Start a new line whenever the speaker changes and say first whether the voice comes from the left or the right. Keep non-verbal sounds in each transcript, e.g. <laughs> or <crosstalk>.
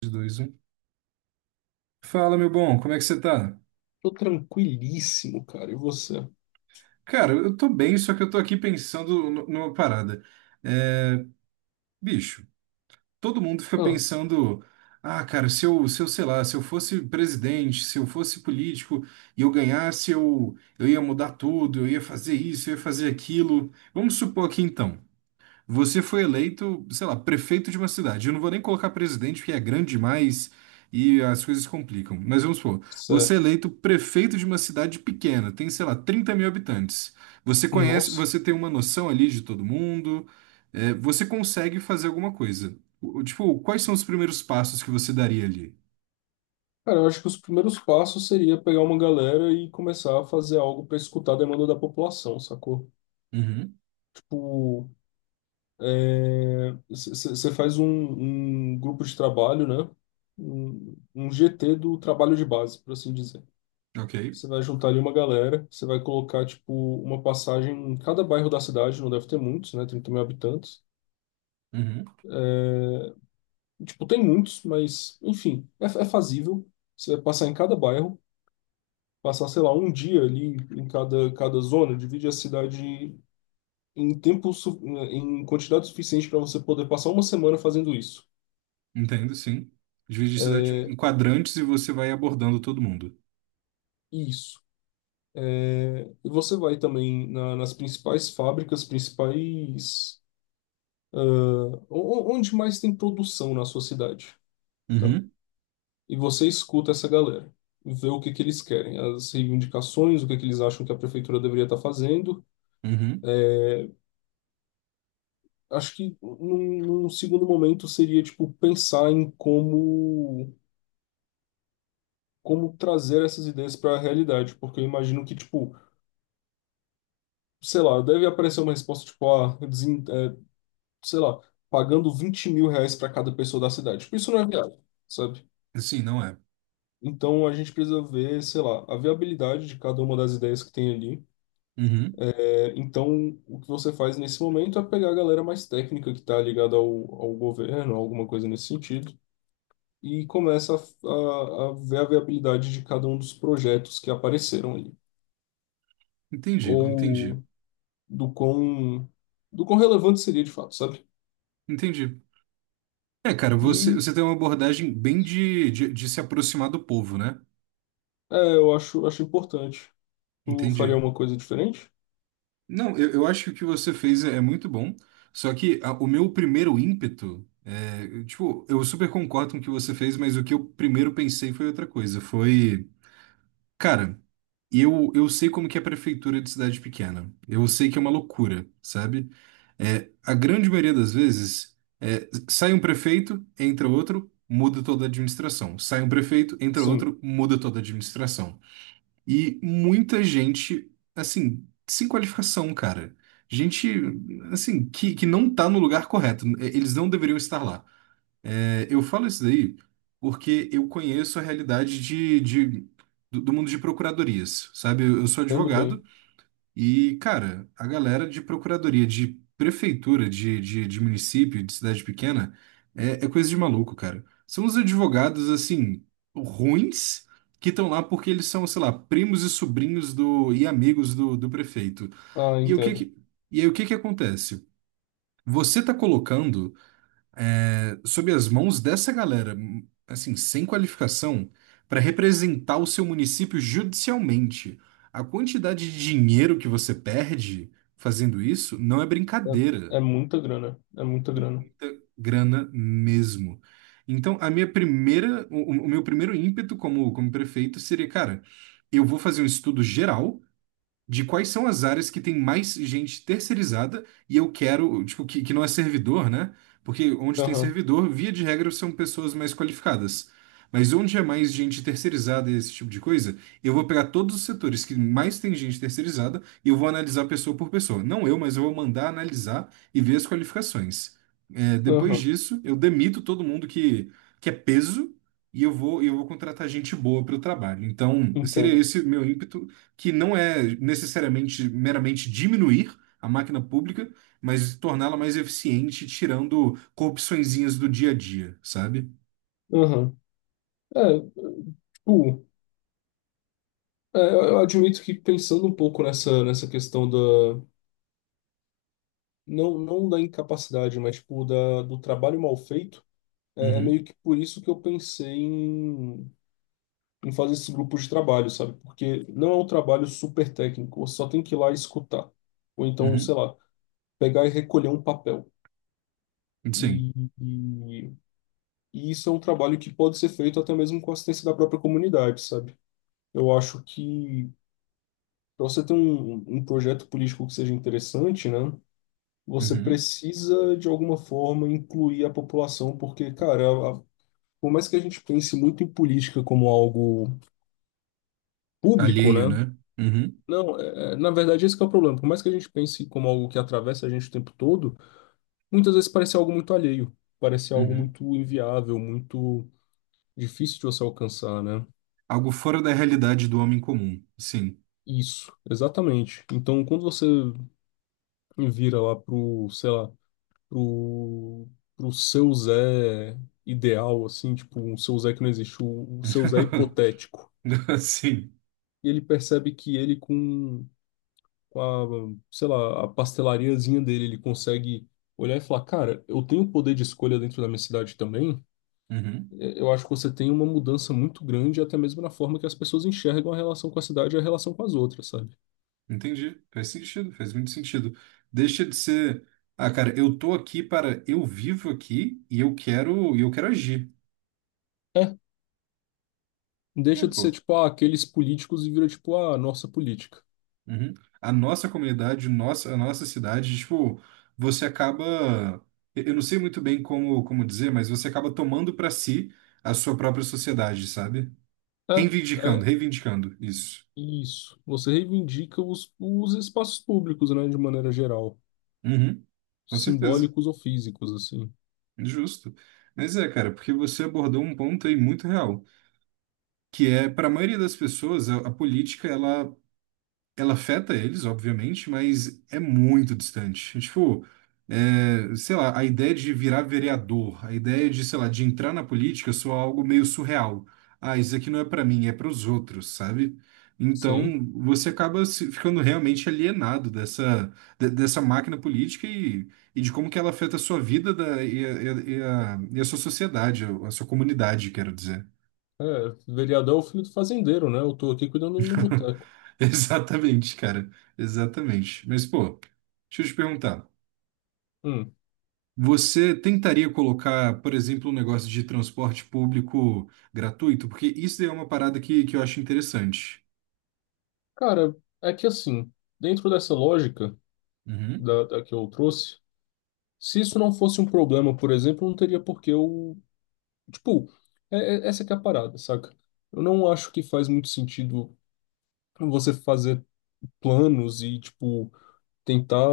right: 3, 2, 1. Fala, meu bom, como é que você tá?
left: Tô tranquilíssimo, cara. E você?
right: Cara, eu tô bem, só que eu tô aqui pensando numa parada. É, bicho, todo mundo fica
left: Ah,
right: pensando, ah, cara, se eu, sei lá, se eu fosse presidente, se eu fosse político e eu ganhasse, eu ia mudar tudo, eu ia fazer isso, eu ia fazer aquilo. Vamos supor aqui então. Você foi eleito, sei lá, prefeito de uma cidade. Eu não vou nem colocar presidente, porque é grande demais e as coisas complicam. Mas vamos supor, você é
left: certo.
right: eleito prefeito de uma cidade pequena, tem, sei lá, 30.000 habitantes. Você conhece,
left: Nossa.
right: você tem uma noção ali de todo mundo, você consegue fazer alguma coisa. Tipo, quais são os primeiros passos que você daria ali?
left: Cara, eu acho que os primeiros passos seria pegar uma galera e começar a fazer algo para escutar a demanda da população, sacou?
right: Uhum,
left: Tipo, você faz um grupo de trabalho, né? Um GT do trabalho de base, por assim dizer.
right: ok.
left: Você vai juntar ali uma galera, você vai colocar, tipo, uma passagem em cada bairro da cidade, não deve ter muitos, né? 30 mil habitantes.
right: Uhum,
left: Tipo, tem muitos, mas, enfim, é fazível. Você passar em cada bairro, passar, sei lá, um dia ali em cada, cada zona, divide a cidade em tempo, em quantidade suficiente para você poder passar uma semana fazendo isso.
right: entendo, sim. Divide a cidade em
left: É,
right: quadrantes e você vai abordando todo mundo.
left: isso. É, e você vai também nas principais fábricas, principais. Ah, onde mais tem produção na sua cidade, tá?
right: Uhum,
left: E você escuta essa galera, vê o que que eles querem, as reivindicações, o que que eles acham que a prefeitura deveria estar fazendo.
right: uhum.
left: Acho que num segundo momento seria tipo pensar em como como trazer essas ideias para a realidade, porque eu imagino que tipo, sei lá, deve aparecer uma resposta tipo, ah, sei lá, pagando 20 mil reais para cada pessoa da cidade. Tipo, isso não é viável, sabe?
right: Assim, não é.
left: Então a gente precisa ver, sei lá, a viabilidade de cada uma das ideias que tem ali.
right: Uhum.
left: Então, o que você faz nesse momento é pegar a galera mais técnica que está ligada ao governo, alguma coisa nesse sentido, e começa a ver a viabilidade de cada um dos projetos que apareceram ali,
right: Entendi, entendi,
left: ou do quão, do quão relevante seria de fato, sabe?
right: Entendi. É, cara,
left: E
right: você tem uma abordagem bem de se aproximar do povo, né?
left: é, acho importante. Tu faria
right: Entendi.
left: uma coisa diferente?
right: Não, eu acho que o que você fez é muito bom, só que o meu primeiro ímpeto, tipo, eu super concordo com o que você fez, mas o que eu primeiro pensei foi outra coisa, foi, cara, eu sei como que é a prefeitura de cidade pequena, eu sei que é uma loucura, sabe? É, a grande maioria das vezes, é, sai um prefeito, entra outro, muda toda a administração. Sai um prefeito, entra
left: Sim,
right: outro, muda toda a administração. E muita gente, assim, sem qualificação, cara. Gente, assim, que não tá no lugar correto. É, eles não deveriam estar lá. É, eu falo isso daí porque eu conheço a realidade do, do mundo de procuradorias, sabe? Eu sou
left: entendo
right: advogado
left: bem.
right: e, cara, a galera de procuradoria, de prefeitura, de município, de cidade pequena, é coisa de maluco, cara. São os advogados, assim, ruins, que estão lá porque eles são, sei lá, primos e sobrinhos do, e amigos do, do prefeito.
left: Ah,
right: E o que
left: entendo.
right: que, e aí, o que que acontece? Você tá colocando sob as mãos dessa galera, assim, sem qualificação, para representar o seu município judicialmente. A quantidade de dinheiro que você perde fazendo isso não é
left: É,
right: brincadeira.
left: é muita grana, é muita
right: É
left: grana.
right: muita grana mesmo. Então, a minha primeira, o meu primeiro ímpeto como prefeito seria, cara, eu vou fazer um estudo geral de quais são as áreas que tem mais gente terceirizada e eu quero, tipo, que não é servidor, né? Porque onde tem
left: Aham,
right: servidor, via de regra, são pessoas mais qualificadas. Mas onde é mais gente terceirizada e esse tipo de coisa, eu vou pegar todos os setores que mais tem gente terceirizada e eu vou analisar pessoa por pessoa. Não eu, mas eu vou mandar analisar e ver as qualificações. É, depois
left: aham,
right: disso, eu demito todo mundo que é peso e eu vou contratar gente boa para o trabalho. Então, seria
left: entendo.
right: esse o meu ímpeto que não é necessariamente meramente diminuir a máquina pública, mas torná-la mais eficiente, tirando corrupçõezinhas do dia a dia, sabe?
left: Aham. É, tipo, é, eu admito que pensando um pouco nessa, nessa questão da, não, não da incapacidade, mas tipo, da, do trabalho mal feito, é é
right: Uhum,
left: meio que por isso que eu pensei em, em fazer esse grupo de trabalho, sabe? Porque não é um trabalho super técnico, você só tem que ir lá e escutar. Ou então, sei
right: uhum,
left: lá, pegar e recolher um papel.
right: sim,
left: E, e, e isso é um trabalho que pode ser feito até mesmo com a assistência da própria comunidade, sabe? Eu acho que para você ter um projeto político que seja interessante, né? Você
right: uhum.
left: precisa, de alguma forma, incluir a população, porque, cara, por mais que a gente pense muito em política como algo público,
right: Alheio,
left: né?
right: né? Uhum,
left: Não, é, na verdade, esse que é o problema. Por mais que a gente pense como algo que atravessa a gente o tempo todo, muitas vezes parece algo muito alheio, parece algo
right: uhum.
left: muito inviável, muito difícil de você alcançar, né?
right: Algo fora da realidade do homem comum, sim.
left: Isso, exatamente. Então, quando você vira lá pro, sei lá, pro, pro seu Zé ideal, assim, tipo, um seu Zé que não existe, o seu Zé hipotético,
right: <laughs> Sim.
left: e ele percebe que ele com a, sei lá, a pastelariazinha dele, ele consegue olhar e falar, cara, eu tenho poder de escolha dentro da minha cidade também.
right: Uhum.
left: É, eu acho que você tem uma mudança muito grande, até mesmo na forma que as pessoas enxergam a relação com a cidade e a relação com as outras, sabe?
right: Entendi. Faz sentido, faz muito sentido. Deixa de ser. Ah, cara, eu tô aqui para. Eu vivo aqui e e eu quero agir.
left: É,
right: É,
left: deixa de ser
right: pô.
left: tipo, ah, aqueles políticos e vira tipo, ah, nossa política.
right: Uhum. A nossa comunidade, nossa, a nossa cidade, tipo, você acaba, eu não sei muito bem como dizer, mas você acaba tomando para si a sua própria sociedade, sabe?
left: É, é
right: Reivindicando isso.
left: isso. Você reivindica os espaços públicos, né, de maneira geral,
right: Uhum. Com certeza,
left: simbólicos ou físicos, assim.
right: justo. Mas é, cara, porque você abordou um ponto aí muito real, que é, para a maioria das pessoas, a política, ela afeta eles, obviamente, mas é muito distante. É tipo, é, sei lá, a ideia de virar vereador, a ideia de, sei lá, de entrar na política soa algo meio surreal. Ah, isso aqui não é pra mim, é para os outros, sabe?
left: Sim.
right: Então, você acaba ficando realmente alienado dessa, dessa máquina política e de como que ela afeta a sua vida e a sua sociedade, a sua comunidade, quero dizer.
left: É, vereador é o filho do fazendeiro, né? Eu tô aqui cuidando do meu
right: <laughs>
left: boteco.
right: Exatamente, cara. Exatamente. Mas, pô, deixa eu te perguntar.
left: Hum.
right: Você tentaria colocar, por exemplo, um negócio de transporte público gratuito? Porque isso daí é uma parada que eu acho interessante.
left: Cara, é que assim, dentro dessa lógica
right: Uhum,
left: da que eu trouxe, se isso não fosse um problema, por exemplo, não teria por que eu. Tipo, essa que é a parada, saca? Eu não acho que faz muito sentido você fazer planos e, tipo, tentar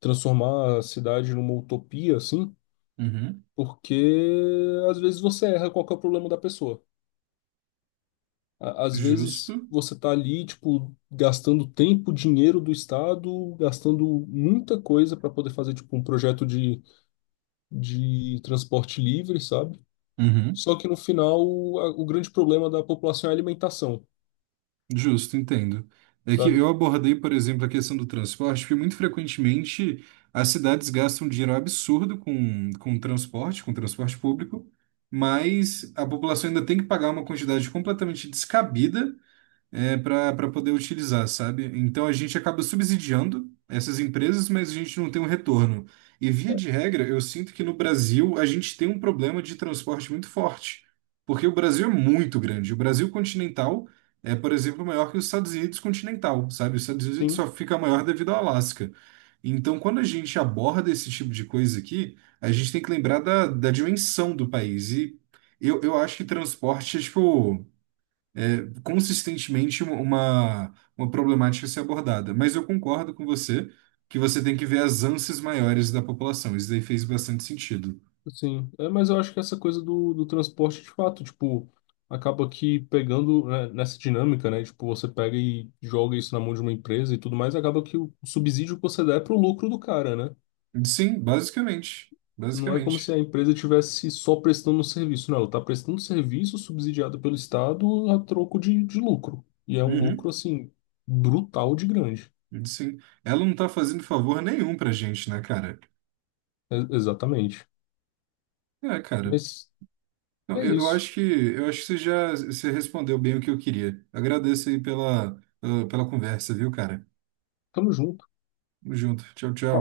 left: transformar a cidade numa utopia, assim,
right: uhum.
left: porque às vezes você erra qual que é o problema da pessoa. Às vezes
right: Justo.
left: você está ali, tipo, gastando tempo, dinheiro do Estado, gastando muita coisa para poder fazer, tipo, um projeto de transporte livre, sabe?
right: Uhum.
left: Só que no final, o grande problema da população é a alimentação,
right: Justo, entendo. É que eu
left: sabe?
right: abordei, por exemplo, a questão do transporte, porque muito frequentemente as cidades gastam um dinheiro absurdo com transporte público, mas a população ainda tem que pagar uma quantidade completamente descabida é, para poder utilizar, sabe? Então a gente acaba subsidiando essas empresas, mas a gente não tem um retorno. E via
left: É.
right: de regra, eu sinto que no Brasil a gente tem um problema de transporte muito forte, porque o Brasil é muito grande. O Brasil continental é, por exemplo, maior que os Estados Unidos continental, sabe? Os Estados Unidos
left: Sim,
right: só fica maior devido ao Alasca. Então, quando a gente aborda esse tipo de coisa aqui, a gente tem que lembrar da dimensão do país. E eu acho que transporte é tipo consistentemente uma problemática a ser abordada. Mas eu concordo com você que você tem que ver as ânsias maiores da população. Isso daí fez bastante sentido.
left: sim. É, mas eu acho que essa coisa do, do transporte, de fato, tipo, acaba que pegando, né, nessa dinâmica, né? Tipo, você pega e joga isso na mão de uma empresa e tudo mais, acaba que o subsídio que você dá é pro lucro do cara, né?
right: Sim, basicamente.
left: Não é como se
right: Basicamente.
left: a empresa tivesse só prestando um serviço, não. Ela está prestando um serviço subsidiado pelo Estado a troco de lucro. E é um
right: Uhum,
left: lucro, assim, brutal de grande.
right: sim. Ela não tá fazendo favor nenhum pra gente, né, cara?
left: É- exatamente.
right: É, cara.
left: Mas
right: Não,
left: é
right: eu,
left: isso.
right: eu acho que você respondeu bem o que eu queria. Agradeço aí pela, pela conversa, viu, cara?
left: Tamo junto.
right: Tamo junto. Tchau, tchau.
left: Falou.